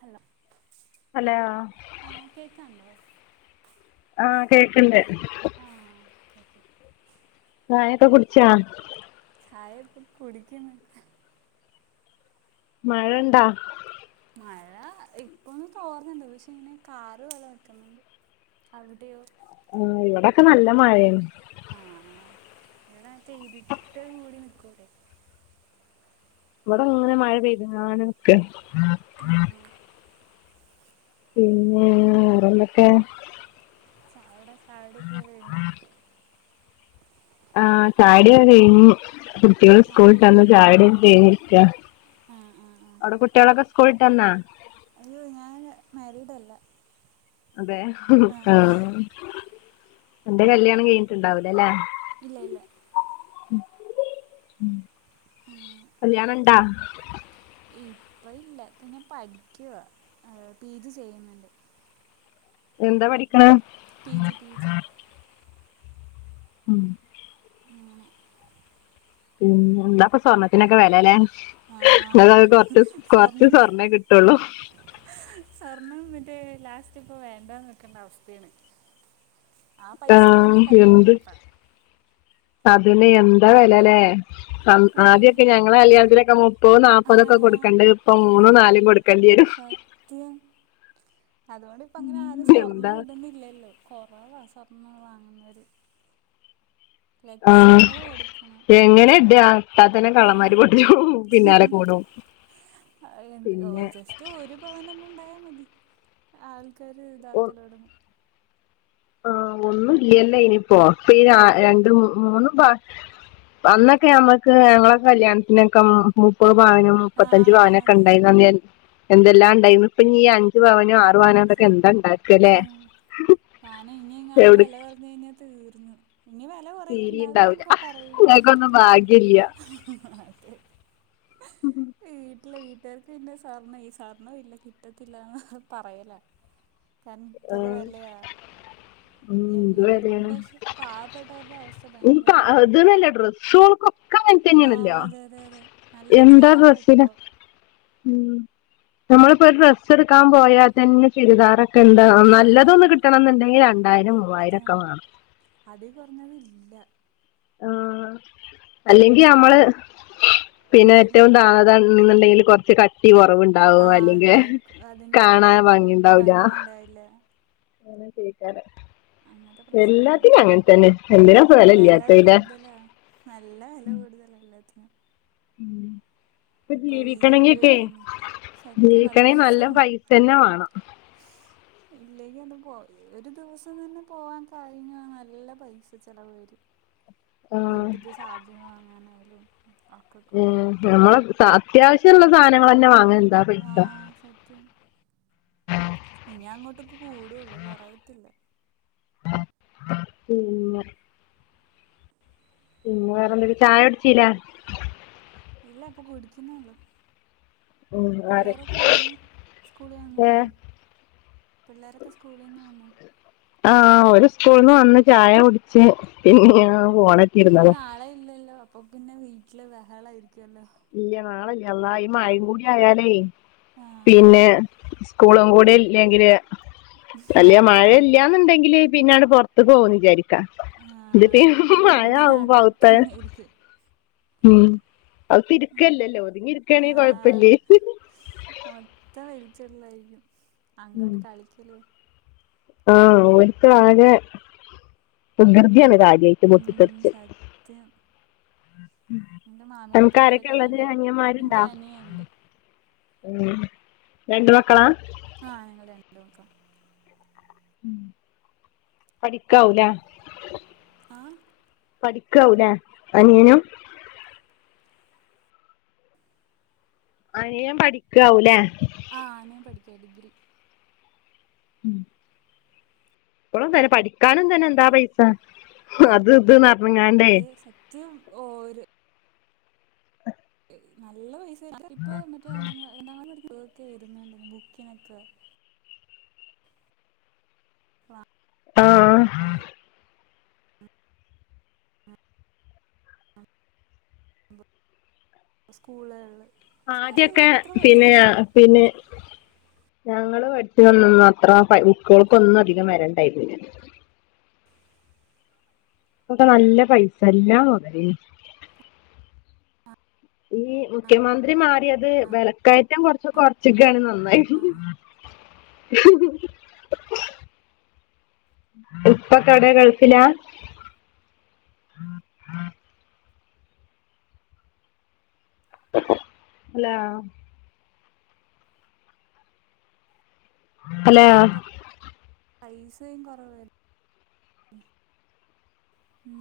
Hello hello ആഹ് കേക്കാണ്ടോ? ആഹ് കേക്ക്ണ്ട് ആ ഓക്കെ ക്കെ ചായൊക്കെ കുട്ച്ചോ? ചായ ഇപ്പോകുടിക്ക്ന്ന് മഴണ്ടോ? മഴ ഇപ്പൊന്ന് തോർന്നണ്ട് പക്ഷെ അയ്ന് കാറ് പോലെ നിക്കുന്നുണ്ട്. അവിടെയോ ആ ഇവിടൊക്കെ നല്ല മഴേണ് ആഹ് ആഹ് ഇവിടെ പെയ്തിട്ട് കൂടി നിക്കൂലെ ഇവടെങ്ങനെ മഴ പെയ്ത്‌ ങ്ങാണ്ട് നിക്കാണ്. ആ ആ പിന്നെ വേറെന്തൊക്കെ ചാവ്ടെ ചായുടിക്കെ കയ്ഞ്ഞോ? ആ ചായുടി ഒക്കെ കഴിഞ്ഞ്. കുട്ടിയേള് ആ സ്കൂള് ട്ടന്ന് ചായുടിഒക്കെ കഴിന്നി രിക്ക ആഹ് ആഹ് ആഹ് അവ്ടെ കുട്ടിയോളക്കെ സ്ക്കൂള്ട്ടന്നോ? അയ്യോ ഞാന് മേരീഡല്ല അതെ, ആ അന്റെ കല്ല്യാണം കഴിഞ്ഞിട്ടണ്ടാവൂലല്ലേ ഇല്ല ഇല്ല ഉം ഉം ആ കല്യാണംണ്ടോ? ഇപ്പ ഇല്ല പിന്നെ പഠിക്കുവ പി ജി ചെയ്യുന്നുണ്ട്. എന്താ പഠിക്കണ്. പി ജി പ പി ജി. ഉം. ങ്ങനെ. പിന്നെ എന്താപ്പൊ സ്വർണ്ണത്തിനൊക്കെ വിലല്ലോ? ആ [unintelligible] കൊറച്ച് കൊറച്ച് സ്വർണം സ്വർണ്ണേ കിട്ടുള്ളൂ. സ്വർണം എന്നന്നിട്ട് ലാസ്റ്റ് ഇപ്പൊ വേണ്ടന്ന് വോക്കണ്ട അവസ്ഥയാണ്. ആ പൈസ ഉണ്ടെങ്കി കല്യാണം നടത്താം. അതിന്നെ എന്താ വലല്ലേ കൂടി ആദ്യൊക്കെ ഞങ്ങളെ കല്യാണത്തിനൊക്കെ മു മുപ്പതും ആ നാല്പതും കൊടുക്കണ്ടണ്ട് ഇപ്പൊ മൂന്നും നാലും കൊടു. സത്യം അതുകൊണ്ട് ഇപ്പ അങ്ങനെ ആരും എന്താ സ്വർണം ഇടുന്നില്ലല്ലോ? കൊറവ സ്വർണ്ണം വാങ്ങുന്നര്. ആഹ് ലക്ഷ്യങ്ങൾ കൊടുക്കണം എങ്ങനെ ഇടാ ഇട്ടാത്തന്നെ ആഹ കള്ളന്മാര് പൊട്ടിച്ചും സത്യം. പിന്നാലെ [unintelligible] കൂടും എ പിന്നെ ജസ്റ്റ് ഒരു.. ഒരു പവന് ണ് ഉണ്ടായൽ മതി ആൾക്കാര് ഇതാക്കലോടങും. ആ് ഒന്നും ഇല്ലല്ല ആയിന് പ്പോ ഇപ്പ ഏയ് രണ്ടും, മൂന്നും. പ അന്നൊക്കെ ഞമ്മക്ക് ഞങ്ങളെ കല്യാണത്തിനൊക്കെ മുപ്പത് പവനും. മുപ്പത്തഞ്ച് ആഹ് പവനൊക്കെ അതെ ഉണ്ടായിനന് എന്തെല്ലാം ഉണ്ടായിന് ഇപ്പ അഞ്ച് പവനും... വാനൊക്കെ എന്താണ്ടാക്കല്ലേ? കാന ഇനി ഇങ്ങാനും വല കുറഞ്ഞ കഴിഞ്ഞാ തീർന്ന്. ഇനി വല വലകുറ തീരെ ഉണ്ടാവൂല ഉണ്ടാവില്ലന്നൊക്കെ പറയണ്ട് ഞങ്ങക്കൊന്നും ഭാഗ്യല്ല അതെ.. ഉം. വീട്ടിലെ വീട്ടുകാർക്ക് പിന്നെ സ്വർണ്ണ ഈ സ്വർണ്ണം ഇല്ല കിട്ടത്തില്ലന്ന് പറയല. കാരണം ഇത്ര ആഹ് വല ഉം എന്ത് എങ്ങനെ എടുക്കും പക്ഷെ പാവപ്പെട്ടവരുടെ അവ അത് നല്ല ഡ്രസ്ഒൾക് ഒകൊ ആഹ അതെ അതെ അതെ. നല്ല എന്താ ചെലവാ ഡ്രസ്സിന് ഇപ്പൊ നമ്മളിപ്പോ ഒരു ഡ്രസ്സ് എടുക്കാൻ പോയാൽ തന്നെ ചുരിദാറൊക്കെ എന്താ ആഹ് നല്ലതൊ കിട്ടണം എന്നുണ്ടെങ്കിൽ രണ്ടായിരം, മൂവായിരം, സത്യം ഒക്കെ വേണം. അതി കുറഞ്ഞത് ഇല്ല. ആ അല്ലെങ്കിൽ നമ്മള് പിന്നെ ഏറ്റവും തഴ് അന്ണ്ടെങ്കിൽ കുറ ട്ടി ആ കുറവുണ്ടാവും അല്ലെങ്കിൽ അതെ അതിന് അത് കാണാൻ ഭംഗിണ്ടാവൂല. ഭംഗിയുണ്ടാവില്ല അങ്ങനെ കേക്കാറ് അങ്ങനത്തെ പ്രശ്നങ്ങളുണ്ട് എല്ലാത്തിനും അങ്ങനെ തന്നെ എന്തിന പം വല വില ഇല്ലാത്ത കൂടുതലാ നല്ല വില കൂടുതല എല്ലാത്തിനും. മ് ഇപ്പൊ ജീവിക്കണെങ്കി വീട് ക്കെ വെക്കുന്ന് ജീവിക്കണെങ്കിൽ നല്ല പൈസ തന്നെ വേണം. [unintelligible] ഇല്ലെങ്കി അത് പോ ഒരു ദിവസം തന്നെ പോവാൻ കാര്യങ്ങൾ നല്ല പൈസ ചെിലവ് വരും. വീട്ടത്തെ സാധനങ്ങൾ വാങ്ങാനായാലും. ഒക്കക്കൂടെ നമ്മളൊ അത്യാവശ്യമുള്ള സാധനങ്ങൾ തന്നെ വാങ്ങ എന്താ. പൈസ ആഹ സത്യം. ഇനി അങ്ങോട്ടൊക്കെ കൂടുള്ളു കൊറയത്തില്ല. പിന്നെ. പിന്നെ വേറെന്തെിലും ചായ കുടിച്ചീലൊ? ഇല്ല അപ്പൊ കുടിക്കുന്നളു. പിള്ളേരൊക്കെ വന്ന് സ്കൂളിൽന്ന് വന്ന്. പിള്ളോരൊക്കെ സ്കൂളിൽ നിന്ന് വന്ന്. ആ ഓര് സ്കൂൾന്ന് വന്ന് ചായ കുടിച്ച് പിന്നെങ്ങനെയാ പോണ് ഇനി നാളെയില്ലല്ലോ അപ്പപിന്നെ വീട്ടില് വെഹളായിരിക്കുവല്ലോ ഇല്ല നാളെയില്ല അള്ളാ ഈ മഴയും കൂടിആയാലേ ആഹ് പിന്നെ സ്കൂളുംകൂടെ ഇല്ലെങ്കില് നല്ല വല്യമഴ ബഹളം ഇല്ലാന്നുണ്ടെങ്കില് പിന്നാലെ പൊറത്തുക്ക് പോകുന്നു വിചാരിക്കാം ആഹ് ഇതിപ്പീ അല്ലെങ്കിൽ മഴയാവുമ്പൊ അകത്തെ വീടിനകത്തന്നെ ഇരിക്കും ഉം അതിപ്പ ആഹ് ഇരിക്കല്ലല്ലോ ഒതുങ്ങി ഇരിക്കയാണെങ്കിൽ ആഹ് കൊഴപ്പില്ലേ മൊത്തം വലിച്ചിടലായിരിക്കും അങ്ങോട്ട് കളിക്കലും ആ ഓൽക്ക് ആകെ വൃകൃതിയാണ് കായ് ലൈറ്റ് ഉം പൊട്ടിത്തെറിച്ച് സത്യം എന്റെ മാമിന്റെ നമുക്ക് പിള്ളേരൊക്കെ ആരൊക്കെയായുള്ളത് ഭയങ്കര എനിക്ക് അനിയന്മാരുണ്ടാ അനിയനുണ്ട് ഉം രണ്ടുമക്കളാ ആ ഞങ്ങള് രണ്ടുമക്കളാ പഠിക്കാവൂല ആ പഠിക്കാവൂലേ അനിയനും അനിയൻ പഠിക്കാവൂല്ലേ ആ അനിയൻ പഠിക്കാ ഡിഗ്രി ഉം ഇപ്പോളും തന്നെ പഠിക്കാനും തന്നെ ഉം എന്താപൈസ അത് ഇത് എന്നുറഞ്ഞങ്ങാണ്ടേ [unintelligible] നല്ല പൈസായ ഇപ്പ മറ്റേ [unintelligible] ഒക്കെ എഴുതുന്ന ബുക്കിനൊക്കെ വ ആഹ് ആ സ്കുളുകളില് ആദ്യൊക്കെ പിന്നെ [unintelligible] പിന്നെ ഞങ്ങള് പഠിച്ചുന്നന്നൊന്നും അത്ര സ്കൂളുക്കൊന്നും അധികം വരണ്ടായിരുന്നില്ല ഇപ്പൊക്കെ നല്ലപൈസ എല്ലാമതെ ഈ മുഖ്യമന്ത്രി മാറിയത് വിലക്കയറ്റം കുറച്ച് കുറച്ചൊക്കാണ് നന്നായി ആ [inaudible] ഇപ്പം കട ഗൾഫിലാ അല്ലാ ഹലോ പൈസയും കുറവാര്ന്ന് ഉം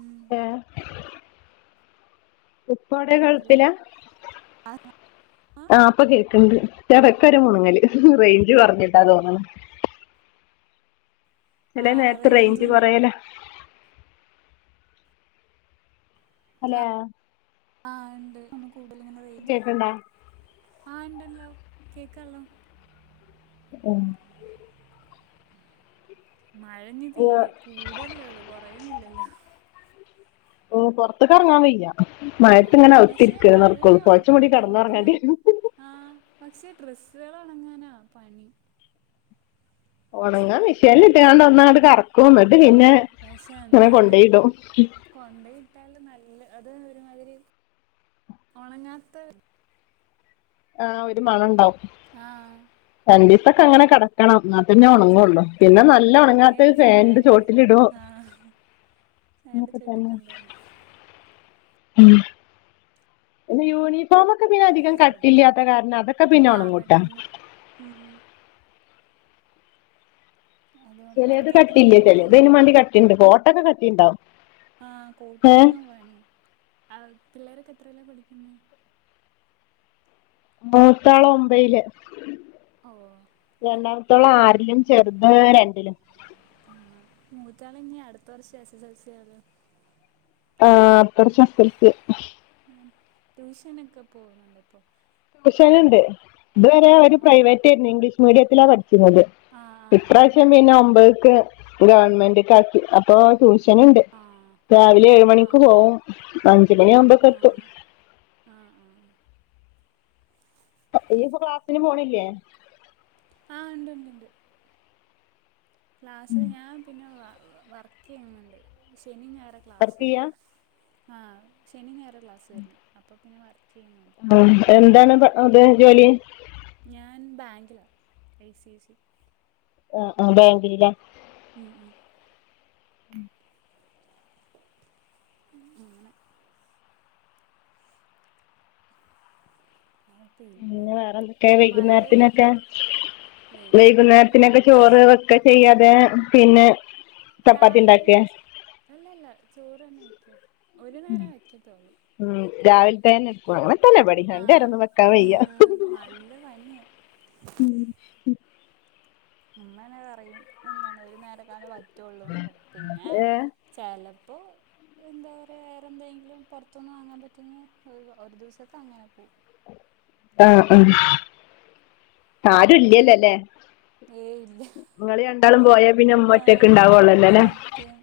ഊം ഏ ഉപ്പാവിടെ അല്ല ഗൾഫിലാ ആ ഇപ്പൊ കേക്കണ്ട് ഇടക്കൊരു മുണുങ്ങല് റേഞ്ച് കുറഞ്ഞിട്ടാന്നുതോന്നണ് ചെല ആ നേരത്ത് റേഞ്ചിന്റെ റേഞ്ച്കുറയലാ ഹലോ ആ ഇണ്ട് ഒന്നുകൂടുതലിങ്ങനെ റേഞ്ച് കേക്കണ്ടാ ആ ഇണ്ടല്ലോ കേക്കാല്ലോ ഉം മഴനി തീ കൂടയല്ലേള്ളു കുറയുന്നില്ലല്ലോ ഓ പുറത്തേക്ക് ഇറങ്ങാൻ വയ്യ മഴത്ത് ആഹ് ഇങ്ങനെ പക്ഷെ അകത്തിരിക്കലേ നടക്കോള്ളു പുതച്ചുമൂടി കിടന്നുറങ്ങേണ്ടിവരും ആ പക്ഷെ ഡ്രസ്സുകളുണങ്ങാനാ പണി ഉണങ്ങാൻ മിഷനിലിട്ട് ഒന്നങ്ങട്ട് കറക്കും എന്നിട്ട് പിന്നെ ഇങ്ങനെ കൊണ്ടോയിടും കൊണ്ടെയിട്ടാലും നല്ല അത് ഒരുമാതിരി ഒണങ്ങാത്ത ആ ഒരു മണണ്ടാവും ആ രണ്ടീസം ഒക്കെ അങ്ങനെ കെട ക്കണം എന്നാപ്പിന്നെ ഉം ഉണങ്ങുള്ളു പിന്നെ സത്യം നല്ല അല്ലെങ്കി ഉണങ്ങാത്തത് വല്ല ഫാനിന്റെ ചോട്ടിലിടും ആഹ് ഫാന്റെ ന്ന്പ്പത ചോട്ടിക്കൊണ്ടിടണം [unintelligible] ഉം. ല യൂണിഫോമൊക്കെ പിന്നധികം കട്ടില്ലാത്ത കാരണം അതക്കെ ആഹ് പിന്നൊണങ്ങുട്ടോ. പെട്ടെന്ന് ഉം ഉം. അതുകൊണ്ട് ചെലേത് അവരൊക്കെ കട്ടില്ല, എത്രയിലാ ചെലേത പഠിക്കുന്നെ യ്‌നുംമാണ്ടി കട്ടിണ്ട് കോട്ടൊക്കെ കട്ടിണ്ടാവും. ആഹ കോട്ടു ഒൺങ്ങാൻ പണ്യ. അ പിള്ളേരൊക്കെത്രല പഠിക്കുന്നെ? മൂത്താള് ഒമ്പയില്. ഓഹ് രണ്ടാമത്തോളാറിലും ചെർത് രണ്ടിലും. ആഹ് മൂത്താള് ഞ് അടുത്ത വർഷം എസ് എസ് എൽ സി ആക. ആഹ് അട്ത്തർഷം എസ് എൽ സി. ആഹ് ട്യൂഷനൊക്കെ പോവുന്നുണ്ടൊ പ്പോ? ട്യൂഷന്ണ്ട് ഇതുവരെ ഓര് പ്രൈവറ്റേനി, ഇംഗ്ലീഷ് മീഡിയത്തിലാ പട്ച്ചീനത്. ആ ആ ആ ഇപ്രാവശ്യം പിന്നെ ഒമ്പത്ക്ക് ഗവൺമെന്റക്കാക്കി അ- പ്പൊ ട്യൂഷന്ണ്ട് ആ രാവിലെ ആ ആ ഏഴ്മണിക്ക് പോവും അഞ്ച് മണിയാവുമ്പോക്കെത്തും. ആഹ് ആഹ്. ഇയ്യ് പ്പൊ ക്ലാസ്സിന് പോണില്ലേ? ആഹ് ണ്ട് ണ്ട് ണ്ട്. ക്ലാസ് ഞാൻ പിന്നെ വ വർ - കെയുന്ന്ണ്ട്. ശനി ഞായാറാ ക്ലാസ്സ്‌ വർക്ക് ചെയ്യാ വരുന്ന. ആ ശനി ഞായാറാ - ക്ലാസ് വരുന്നേ, അപ്പ പിന്നെ വർക്കെയ്യുന്നുണ്ട്. ആ എന്താണ് ബ അബ ജോലി? ഞാൻ ബാങ്കിലാ. I C I C. ആഹ് ആഹ് ബാങ്കില് ലെ? ഉം ഉം. ഉം അങ്ങനെ, ആഉ. പിന്നെ വേറെന്തൊക്കെ മഴ വൈകുന്നേരത്തിനൊക്കെ പെയ്കീട്ട് വെകുന്നേ രത്തിന് ചോ ക്ക ചെയ്യാതെ പിന്നെ- ചപ്പാത്തി രാവില ഇണ്ടാക്കെ? വച്, അല്ലല്ല ചോറ്ന്നെ വയ്ക്ക. ഒരു നേരാ വയ്ക്കത്തള്ളൂ. ഉം രാവിൽത്തെന്നെ, അങ്ങൻ തന്നെബടിം. രണ്ടേരൊന്നും വെക്കാൻ ആഹ് വയ്യാ. ആഹ് നല്ല പണ്യ. ഉം ഉ. മ്മനെ പറയും എന്താണ് ഒരു നേരക്കാല വറ്റുള്ളൂന്നൊക്കെ പിന്നെ- ഏഹ് ചെലപ്പോ. എന്താറ്യ വേറെന്തങ്കിലും പൊർത്ത്ന്ന് വാങ്ങാ പറ്റൊഞ്ഞ് ഒ ഒരു ദിവസൊക്കെ അങ്ങനെ പോവും. ആഹ് ആ ആരുല്ലല്ലോ ല്ലേ? ഏയ് ഇല്ല ങ്ങള് രണ്ടാളും പോയാ പിന്നെ മ്മൊറ്റൊക് ആഹ് ണ്ടാവൊള്ളൊല്ലെ ലേ. സത്യം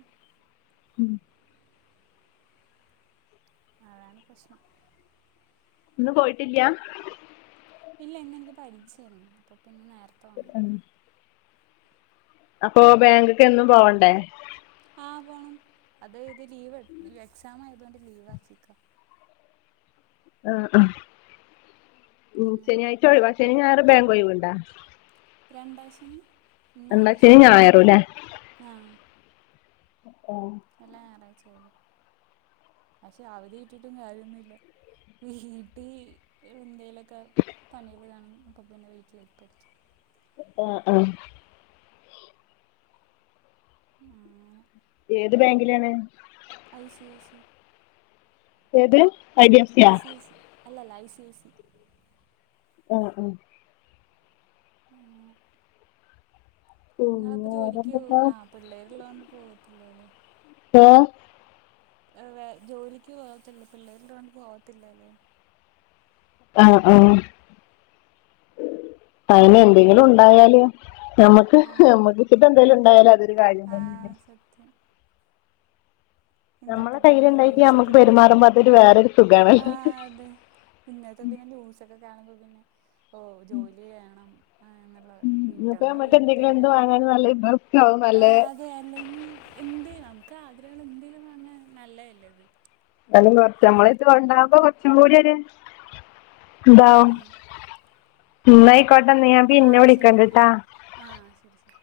അതാണ് പ്രശ്നം. ന്ന് പോയിട്ടില്ലാ? ഇല്ല ഇന്നിൻക്ക് പരീക്ഷന്നു. അപ്പൊ പിന്നെ നേരത്തെ വന്ന. അപ്പൊ ബാങ്ക്ക്ക് എന്നും പോവണ്ടേ? ആ പോണം. അത് ഇത് ലീവ് എ എക്സാമായതോണ്ട് ലീവാക്കിക്ക. ആഹ് ആഹ് ഉം അങ്ങനെ ശനിയാഴ്ച ഒഴിവാ, ശനിം ഞായറ് ബേങ്കൊയി വണ്ടാ? രണ്ടാശനിം എന്താ ശനിം ന്നാലാശനി ഞായറുംല്ലേ? ആഹ്. ആഹ്. എല്ലാ ഞായറാഴ്ചി ഒഴിവാ. പക്ഷെ അവധി കട്ടിട്ടും കാര്യൊന്നുല്ല, വീട്ടീ എന്തെല- ക്കെ പണ്യള് കാണും അപ്പ പിന്നെ വീട്ടിലേ പഠിക്ക. ആഹ് ആഹ്. ആ ങ്ങനെ. ഏത് ബാങ്കിലാണ്? ഐ സി ഐ സി ഏത് ഡി എഫ് ഐ സിയാ സി സി അല്ല അല്ല ഐ സി സി. മ് മ് ആഹ് നിങ്ങളപ്പോ പിന്നെ ജോലിക്ക് പോ വേറെന്തൊക്കാ ആ പിള്ളേർള്ളതോണ്ട് പോവത്തില്ലേ അല്ലേ? ഓ ആ വേ ജോലിക്ക് പോവാത്തില്ല പിള്ളേരിൊണ്ട് പോവാത്തില്ല അല്ലേ? ആഹ ആ അതന്നെ എന്തെങ്കിലും ഉണ്ടായല് നമ്മുക്ക് ആഹ് നമ്മുക്ക് ഇിപ്പ എന്തായാലും ഉണ്ടായാല് അതൊരു കാര്യന്നെ സത്യ ഇന്നത്തെ നമ്മളെ പിന്നെ കയ്യിലുണ്ടായിട്ട് നമ്മക്ക് ന്യൂൾസൊക്കെ കാണുവ പെരുമാറുമ്പോ അതൊരു വേറൊരു ആ സുഖാണല്ലോ അതെ. പിന്നത്തെ പിന്നെ ന്യൂസൊക്കെ കാണുമ്പോ പിന്നെ ഓ ജോലി വേണം. ആഹ് എന്നല്ല വീട്ടന്നാ വീട്ടുകാരും അത്- ആ ല്ലേ [unintelligible] ആ അതെ അല്ലെങ്കി എന്ത് നമുക്ക് ആഗ്രഹങ്ങൾ എന്തേലും അങ്ങെ നല്ലല്ലേ ഇത്. ലും കുറ നമ്മള ഇത് കൊണ്ടാവകുമ്പോ കൊറച്ചും കൂടിയര് ഇത ആഹ് എന്നന്നയിക്കോട്ടന്നഞാൻ പിന്നെ ആഹ് ശരി വിളിക്കണ്ടിട്ടാ. ആഹ് ആഹ് ശരി സരി.